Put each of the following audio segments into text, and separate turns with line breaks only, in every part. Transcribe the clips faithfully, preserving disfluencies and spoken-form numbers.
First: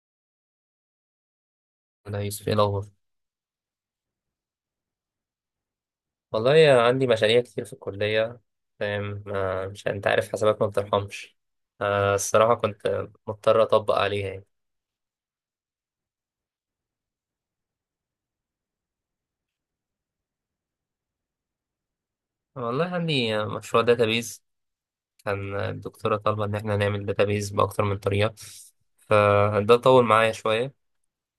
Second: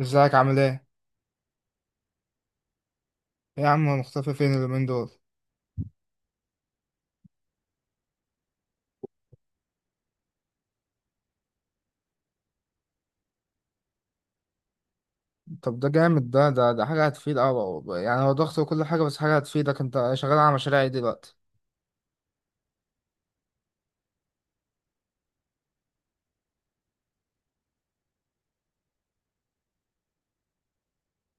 ازيك عامل ايه؟
انا يوسف، ايه الاخبار؟
ايه يا عم مختفي فين اليومين دول؟
والله يا عندي مشاريع كتير في الكليه. فاهم؟ ما- مش انت عارف حسابات ما بترحمش. آه، الصراحه كنت مضطر اطبق عليها يعني.
طب ده جامد، ده ده ده حاجة هتفيد أوي، يعني هو ضغط وكل حاجة، بس حاجة هتفيدك. انت شغال على مشاريع ايه دلوقتي؟
والله عندي مشروع داتابيز. كان الدكتوره طالبه ان احنا نعمل داتابيز باكتر من طريقه. فده طول معايا شويه،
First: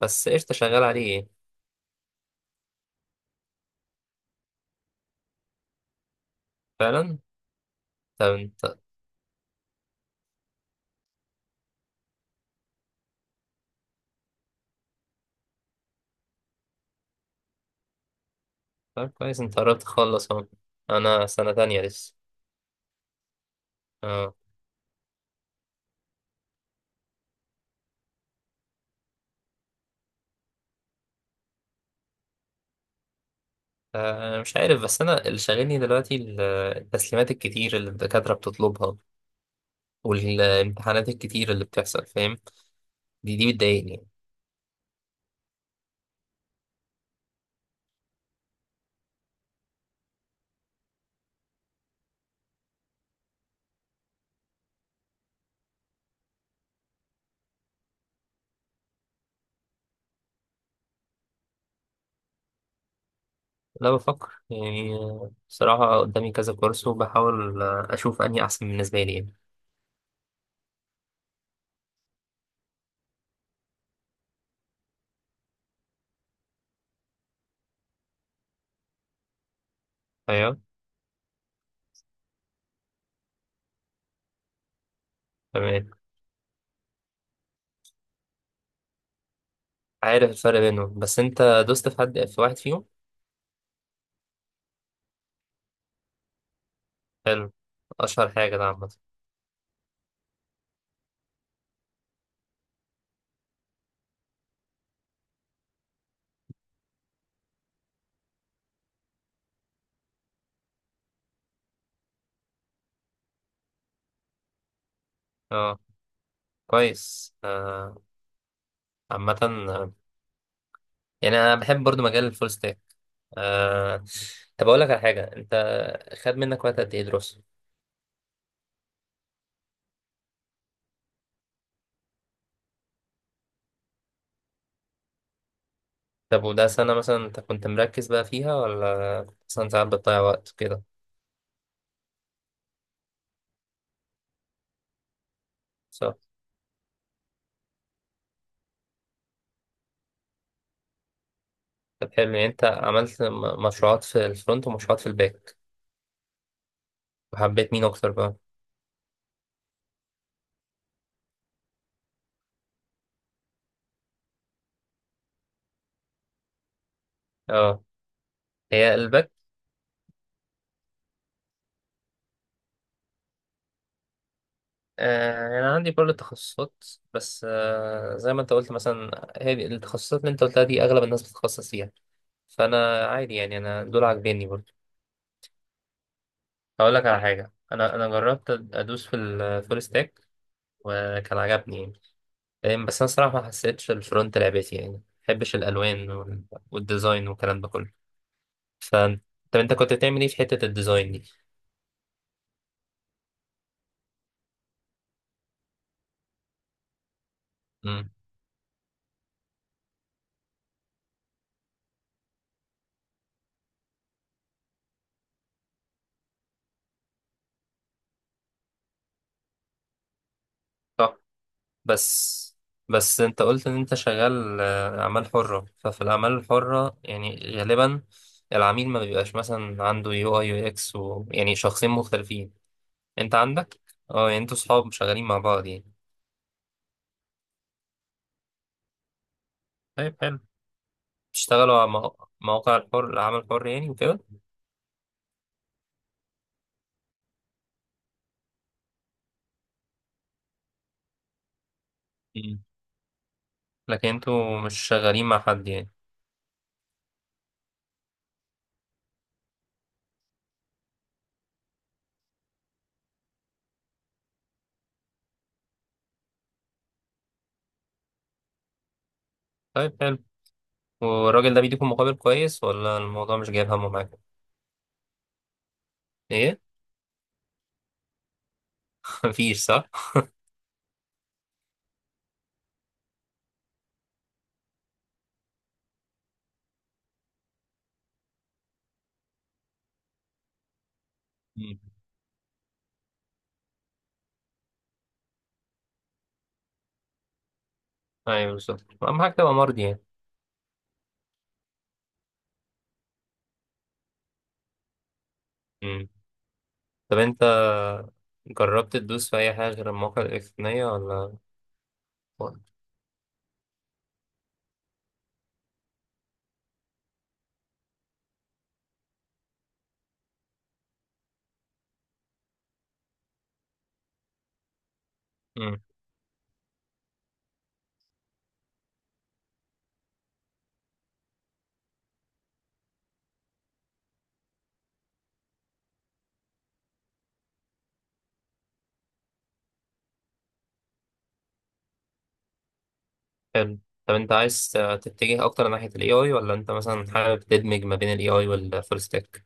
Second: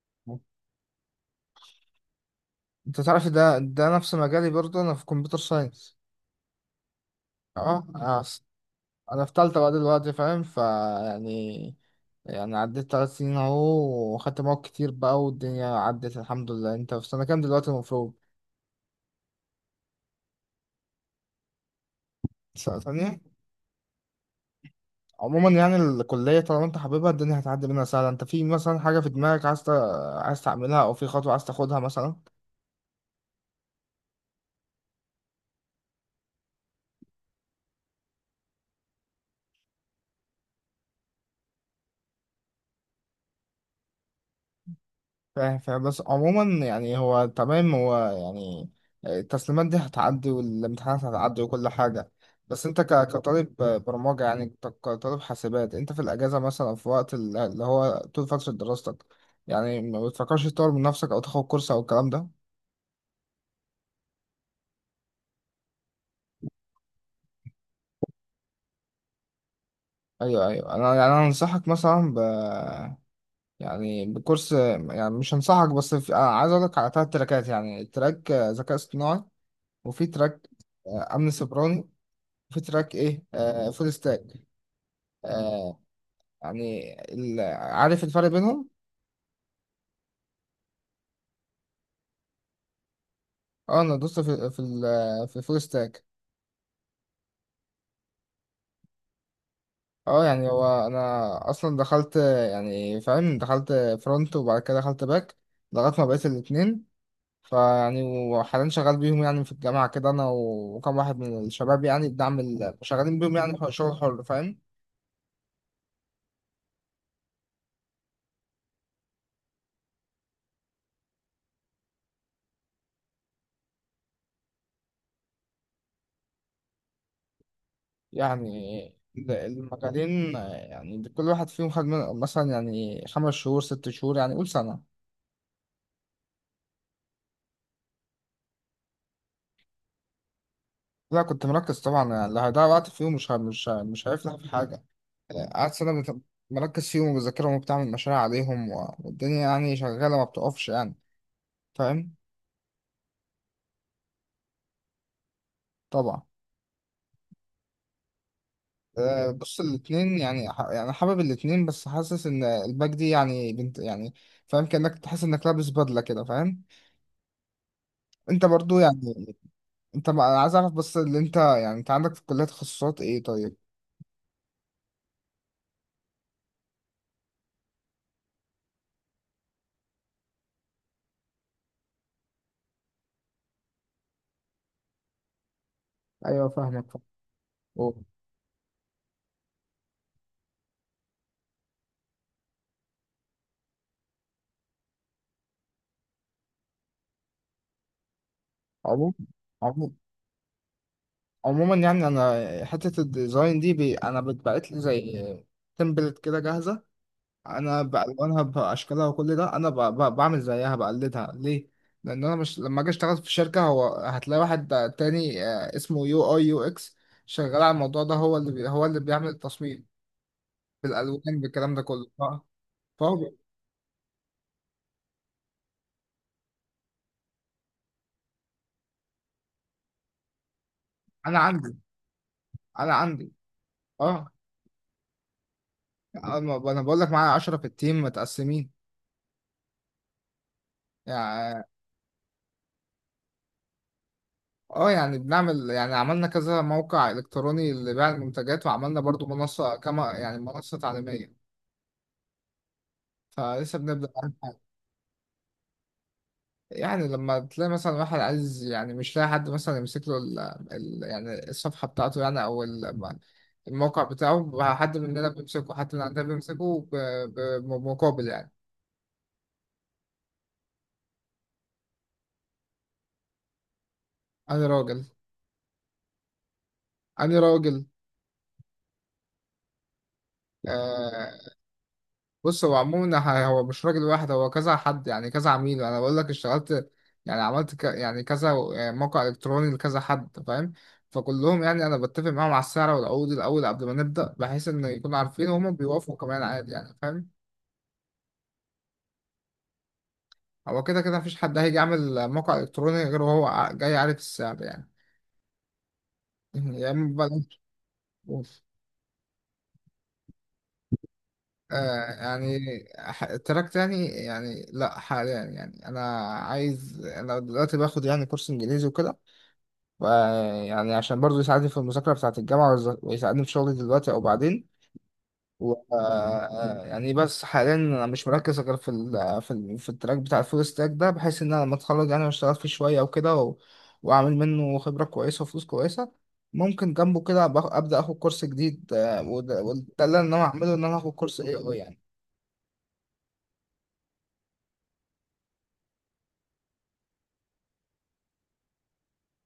بس قشطه شغال عليه يعني.
انت تعرف، ده ده نفس مجالي برضه، انا في كمبيوتر ساينس.
فعلا.
اه، آه.
طب انت.
انا في تالتة بقى دلوقتي، فاهم؟ فا يعني، يعني عديت تلات سنين اهو، وخدت مواد كتير بقى، والدنيا عدت الحمد لله. انت في سنة كام دلوقتي المفروض؟
طب كويس، انت قربت تخلص اهو. انا سنه تانية لسه.
سنة تانية؟
اه.
عموما يعني الكلية طالما انت حاببها، الدنيا هتعدي منها سهلة. انت في مثلا حاجة في دماغك عايز ت- عايز تعملها، او في خطوة عايز تاخدها مثلا؟
آه، مش عارف، بس انا اللي شاغلني دلوقتي ال- التسليمات الكتير اللي الدكاتره بتطلبها والامتحانات الكتير اللي بتحصل. فاهم؟ دي دي بتضايقني يعني.
فاهم فاهم، بس عموما، يعني هو تمام، هو يعني التسليمات دي هتعدي، والامتحانات هتعدي، وكل حاجة. بس انت ك- كطالب برمجة، يعني ك- كطالب حاسبات، انت في الاجازة مثلا أو في وقت ال- اللي هو طول فترة دراستك، يعني ما بتفكرش تطور من نفسك او تاخد كورس او الكلام ده؟
لا بفكر يعني. آه، بصراحة قدامي كذا كورس، وبحاول آه، أشوف أنهي أحسن بالنسبة لي يعني.
ايوه، ايوه، انا يعني انا انصحك مثلا، يعني بكورس، يعني مش هنصحك، بس في آه، عايز اقول لك على ثلاث تراكات، يعني تراك آه، ذكاء اصطناعي، وفي تراك
أيوه.
آه، امن سيبراني، وفي تراك ايه آه، فول ستاك. آه،
تمام.
يعني ال... عارف الفرق بينهم؟
عارف الفرق بينهم، بس أنت دوست في حد، في واحد فيهم؟
اه، انا دوست في في ال... في فول ستاك.
حلو. أشهر حاجة ده عامة.
اه، يعني هو انا اصلا دخلت، آه، يعني فاهم، دخلت فرونت، وبعد كده دخلت باك، لغايه ما بقيت الاثنين. فيعني، وحاليا شغال بيهم يعني في الجامعة كده، أنا وكم واحد من الشباب، يعني بنعمل شغالين بيهم، يعني حر- شغل حر، فاهم؟
أه. كويس آه، عامة آه، يعني أنا بحب برضو مجال الفول ستاك. آه، طب أقول لك على حاجة. أنت خد منك وقت قد إيه دراسة؟
يعني ال- المجالين، آه، يعني كل واحد فيهم خد من- مثلا، يعني خمس شهور ست شهور، يعني قول سنة.
طب وده سنة مثلا أنت كنت مركز بقى فيها، ولا مثلا ساعات بتضيع وقت كده؟
لا، كنت مركز طبعا، يعني اللي هيضيع وقت فيهم مش ه- مش ه- مش هيفلح في حاجة. آه، قعدت سنة بت-
صح.
مركز فيهم وبذاكرهم وبتعمل مشاريع عليهم، و- والدنيا يعني شغالة، ما بتقفش يعني.
طب
فاهم.
حلو، يعني انت عملت م- مشروعات في الفرونت ومشروعات في الباك،
طبعا.
وحبيت مين اكتر بقى؟
آه، بص، الاثنين، يعني ح- يعني حابب الاثنين، بس حاسس ان الباك دي يعني بنت، يعني فاهم، كأنك تحس انك لابس بدلة كده، فاهم.
اه.
انت برضو
هي الباك.
يعني، انت ما- انا عايز اعرف بس، اللي انت يعني، انت عندك في الكلية تخصصات ايه طيب؟
آه انا عندي برضه تخصصات، بس آه زي ما انت قلت مثلا هي دي- التخصصات اللي انت قلتها دي اغلب الناس بتتخصص فيها، فانا عادي يعني انا دول عاجبيني برضه.
ايوه، فاهمك
هقول
فاهم.
لك على حاجه، انا
أوه.
انا جربت ادوس في الفول ستاك وكان عجبني يعني. فاهم؟ بس انا صراحه ما حسيتش الفرونت لعبتي يعني، ما بحبش الالوان وال- والديزاين والكلام ده كله.
عموما
فانت. طب انت
عموما
كنت بتعمل ايه في حته الديزاين دي؟
عموما يعني انا حتة الديزاين دي، بي انا بتبعت لي زي تمبلت كده جاهزة، انا
مم.
بالوانها باشكالها وكل ده، انا ب... ب... بعمل زيها، بقلدها ليه؟ لان انا مش لما اجي اشتغل في الشركه، هو هتلاقي واحد تاني آه، اسمه يو اي يو اكس شغال على الموضوع ده، هو اللي بي... هو اللي بيعمل التصميم
صح.
بالالوان بالكلام ده كله،
بس
اه. فهو
بس
بي-
انت قلت ان انت شغال آه، اعمال حرة، ففي الاعمال الحرة يعني غالبا العميل ما بيبقاش مثلا عنده يو اي يو اكس و...
انا
يعني
عندي.
شخصين مختلفين.
انا عندي.
انت عندك. اه
اه،
يعني انتوا صحاب شغالين مع بعض يعني.
انا ب- أنا بقول لك، معايا عشرة في التيم متقسمين،
طيب حلو.
يعني.
بتشتغلوا على مو- مواقع الحر، العمل الحر يعني وكده.
اه، يعني بنعمل يعني عملنا كذا موقع الكتروني لبيع المنتجات، وعملنا برضو منصه، كما يعني منصه تعليميه.
مم.
فلسه بنبدا.
لكن انتوا مش شغالين مع حد يعني.
يعني لما تلاقي مثلا واحد عايز، يعني مش لاقي حد مثلا يمسك له ال ال يعني الصفحة بتاعته، يعني أو ال- الموقع بتاعه، حد مننا بيمسكه، حد من عندنا بيمسكه ب- ب- بمقابل، يعني.
طيب حلو. والراجل ده بيديكم مقابل كويس، ولا الموضوع مش جايب همه معاكم؟
أنا راجل.
ايه؟
أنا راجل.
مفيش صح.
آه. بص، هو عموما ه- هو مش راجل واحد، هو كذا حد، يعني كذا عميل، أنا بقول لك اشتغلت، يعني عملت ك يعني كذا موقع إلكتروني لكذا حد، فاهم؟ فكلهم
مم.
يعني أنا بتفق معاهم على السعر والعقود الأول قبل ما نبدأ، بحيث إن يكونوا عارفين، وهم بيوافقوا كمان عادي، يعني فاهم.
ايوه بالظبط، اهم حاجة تبقى مرضي
هو كده كده مفيش حد هيجي يعمل موقع إلكتروني غير وهو ع- جاي عارف السعر، يعني.
يعني.
يعني
طب انت
بلاش فلوس.
جربت تدوس في اي حاجه غير المواقع الالكترونيه ولا؟
آه، يعني ح- تراك تاني، يعني لا، حاليا يعني، أنا عايز أنا دلوقتي باخد يعني كورس إنجليزي وكده، ف- يعني عشان برضه يساعدني في المذاكرة بتاعة الجامعة، ويز- ويساعدني في شغلي دلوقتي أو بعدين. و
امم.
آه، يعني بس حاليا انا مش مركز غير في ال آه، في ال في التراك بتاع الفول ستاك ده، بحيث ان انا لما اتخرج يعني واشتغل فيه شويه وكده، و- واعمل منه خبره كويسه وفلوس كويسه، ممكن جنبه كده أبقى- ابدا اخد كورس جديد، آه، وده وده اللي انا هعمله، ان انا اخد كورس اي اي، يعني.
حلو. طب انت عايز تتجه اكتر ناحيه الاي اي، ولا انت مثلا حابب تدمج ما بين الاي اي والفول ستاك؟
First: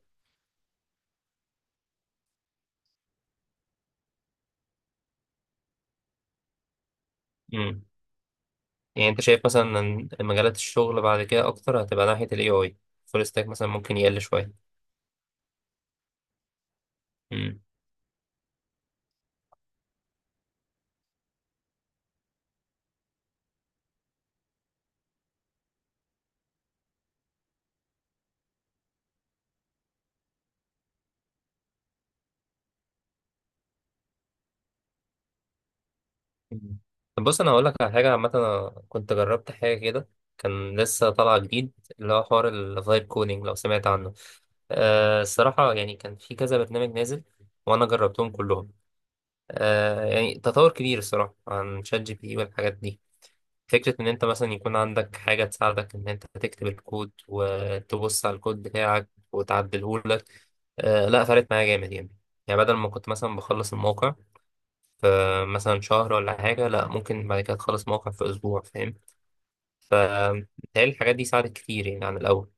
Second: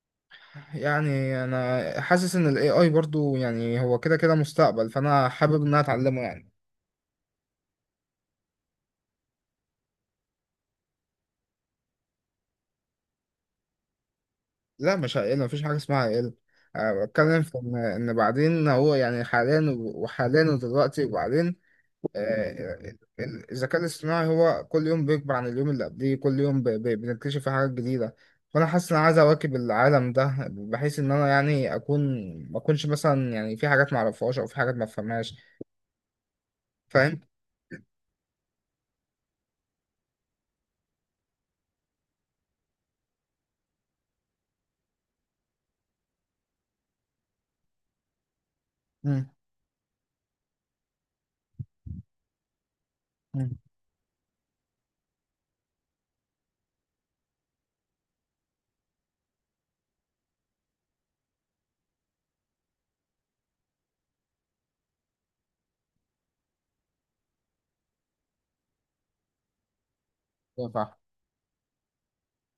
يعني انا حاسس ان الاي اي برضو يعني هو كده كده مستقبل، فانا حابب ان انا اتعلمه، يعني.
امم. يعني انت شايف مثلا ان مجالات الشغل بعد كده اكتر هتبقى ناحيه الاي اي، فول ستاك مثلا ممكن يقل شويه؟
لا، مش هقل، مفيش حاجه اسمها هقل. أه، بتكلم في
مم.
إن إن بعدين، هو يعني حاليا، و- وحاليا، ودلوقتي، وبعدين. آه، ال- الذكاء الاصطناعي هو كل يوم بيكبر عن اليوم اللي قبليه، كل يوم ب- ب- بنكتشف فيه حاجات جديدة. فأنا حاسس إن أنا عايز أواكب العالم ده، بحيث إن أنا يعني أكون، ما أكونش مثلا، يعني في حاجات ما أعرفهاش أو في حاجات ما أفهمهاش.
مم.
فاهم؟
طب بص، انا هقول لك على حاجه عامه انا كنت جربت حاجه كده، كان لسه طالع جديد، اللي هو حوار الفايب كودينج لو سمعت عنه. آه الصراحه يعني كان في كذا برنامج نازل، وانا جربتهم كلهم.
مم.
آه يعني تطور كبير الصراحه عن شات جي بي تي والحاجات دي. فكره ان انت مثلا يكون عندك حاجه تساعدك ان انت تكتب الكود وتبص على الكود بتاعك وتعدله لك. آه لا فرقت معايا جامد يعني. يعني بدل ما كنت مثلا بخلص الموقع فمثلا شهر ولا حاجة، لا ممكن بعد كده تخلص موقع في أسبوع. فاهم؟
مم.
فبتهيألي الحاجات دي ساعدت كتير يعني عن الأول.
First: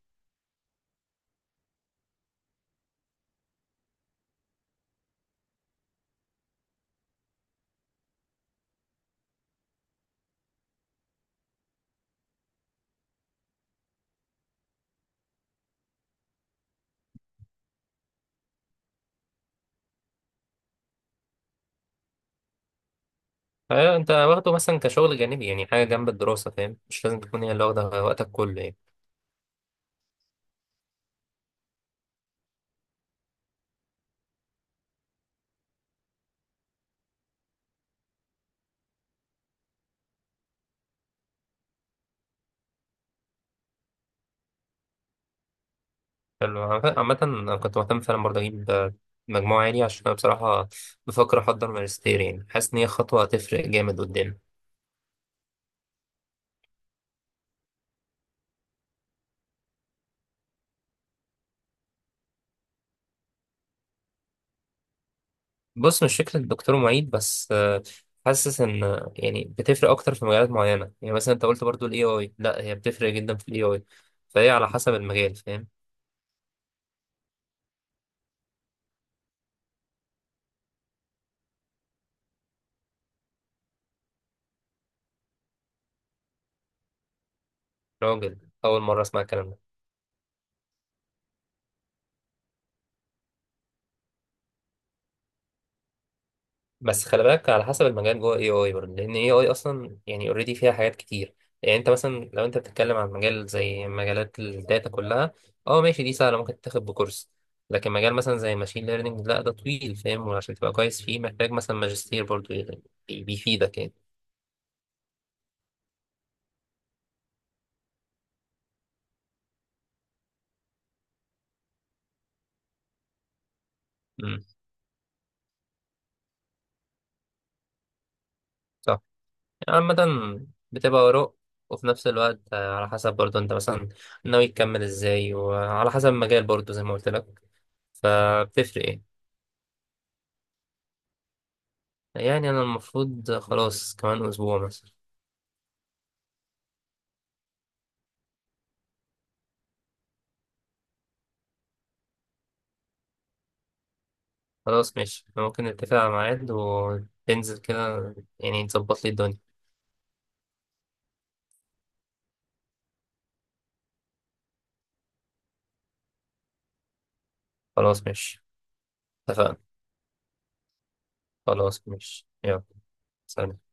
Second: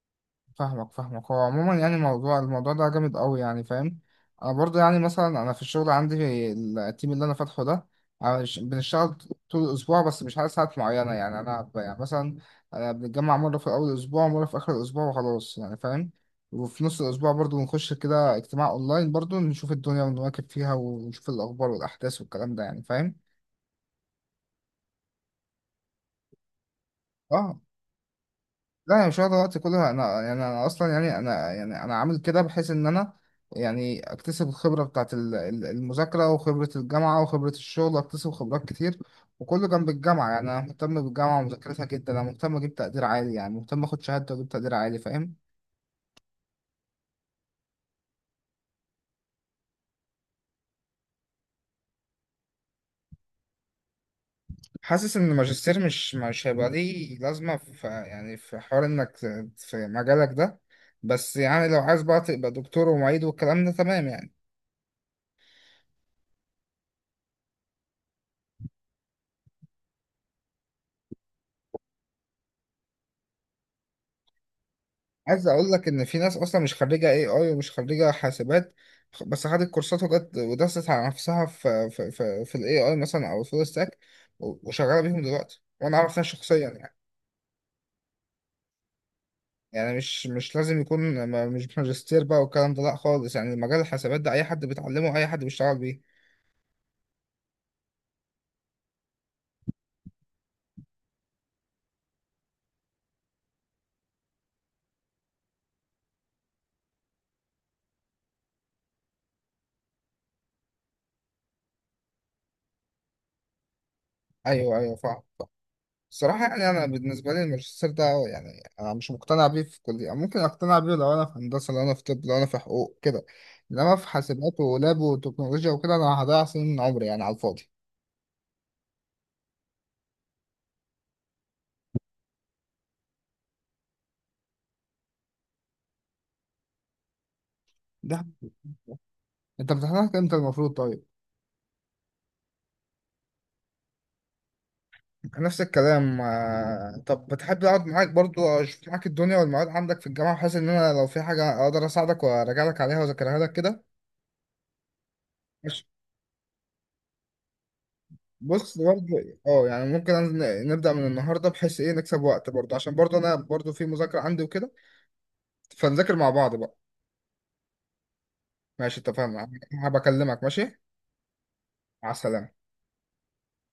فاهمك فاهمك، هو عموما يعني الموضوع الموضوع ده جامد قوي، يعني فاهم. انا برضو يعني، مثلا انا في الشغل عندي في التيم اللي انا فاتحه ده، عش- بنشتغل طول الاسبوع، بس مش على ساعات معينه، يعني انا ب- يعني مثلا أنا بنتجمع مره في اول الاسبوع، ومره في اخر الاسبوع، وخلاص يعني فاهم. وفي نص الاسبوع برضو بنخش كده اجتماع اونلاين، برضو نشوف الدنيا ونواكب فيها، ونشوف الاخبار والاحداث والكلام ده، يعني فاهم.
فأنت واخده مثلا كشغل جانبي يعني، حاجة جنب الدراسة. فاهم؟ مش لازم تكون هي
اه.
اللي واخدة وقتك كله يعني.
لا، يعني مش واخد الوقت كله، انا يعني انا اصلا، يعني انا، يعني انا عامل كده، بحيث ان انا يعني اكتسب الخبره بتاعت ال- ال- المذاكره، وخبره الجامعه وخبره الشغل، اكتسب خبرات كتير، وكله جنب الجامعه. يعني انا مهتم بالجامعه ومذاكرتها جدا، انا مهتم اجيب تقدير عالي، يعني مهتم اخد شهاده واجيب تقدير عالي، فاهم.
حلو. عامة عامة أنا كنت مهتم فعلا برضه أجيب مجموعة عالية، عشان أنا بصراحة بفكر أحضر ماجستير، يعني حاسس إن هي خطوة هتفرق جامد قدام.
حاسس ان الماجستير مش مش هيبقى ليه لازمه في، يعني في حوار انك في مجالك ده، بس يعني لو عايز بقى تبقى دكتور ومعيد والكلام ده، تمام يعني.
بص، مش فكرة دكتور معيد بس. آه، حاسس ان آه، يعني بتفرق اكتر في مجالات معينة. يعني مثلا انت قلت برضو الاي اي، لا هي بتفرق جدا في الاي اي، فهي على حسب المجال.
عايز
فاهم؟
اقول لك ان في ناس اصلا مش خريجه اي اي ومش خريجه حاسبات، خ- بس خدت كورسات، وجت ودست على نفسها في في في, في الاي اي مثلا او الفول ستاك، و- وشغاله بيهم دلوقتي، وانا اعرف ناس شخصيا، يعني.
راجل، اول مرة اسمع الكلام ده.
يعني مش مش لازم يكون ما- مش ماجستير بقى والكلام ده، لا خالص، يعني مجال الحاسبات ده اي حد بيتعلمه، اي حد بيشتغل بيه.
بس خلي بالك على حسب المجال جوه اي اي برضه، لان اي اي اصلا يعني اوريدي فيها حاجات كتير. يعني انت مثلا لو انت بتتكلم عن مجال زي مجالات الداتا كلها، اه ماشي، دي سهلة ممكن تاخد بكورس. لكن مجال مثلا زي ماشين ليرنينج، لا ده طويل. فاهم؟ وعشان تبقى كويس فيه محتاج مثلا ماجستير برضه يعني، بي- بيفيدك
ايوه، ايوه، فاهم. الصراحة يعني أنا بالنسبة لي الماجستير ده، يعني أنا مش مقتنع بيه في كلية. ممكن أقتنع بيه لو أنا في هندسة، لو أنا في طب، لو أنا في حقوق كده، إنما في
يعني.
حاسبات ولاب وتكنولوجيا وكده، أنا هضيع سنين من عمري يعني على الفاضي.
صح. يعني عامة بتبقى آراء، وفي نفس الوقت آه، على حسب برضو انت مثلا ناوي تكمل ازاي، وعلى حسب المجال برضو زي ما قلت لك،
ده
فبتفرق. ايه
أنت بتحضرك إمتى المفروض طيب؟
يعني؟ انا المفروض خلاص كمان اسبوع مثلا.
نفس الكلام. آه، طب بتحب أقعد معاك برضو، أشوف معاك الدنيا والمواد عندك في الجامعة، بحيث إن أنا لو في حاجة أقدر أساعدك وأراجع لك عليها وأذاكرها لك كده؟
خلاص ماشي، إحنا ممكن
ماشي.
نتفق على ميعاد وتنزل كده يعني
بص
تظبط لي
برضه،
الدنيا.
اه، يعني ممكن أن- نبدأ من النهارده، بحيث ايه نكسب وقت، برضه عشان برضه انا برضه في مذاكرة عندي وكده، فنذاكر مع بعض بقى.
خلاص ماشي
ماشي، اتفقنا.
اتفقنا.
هبكلمك. ماشي.
خلاص
مع
ماشي
السلامة.
يلا. سلام.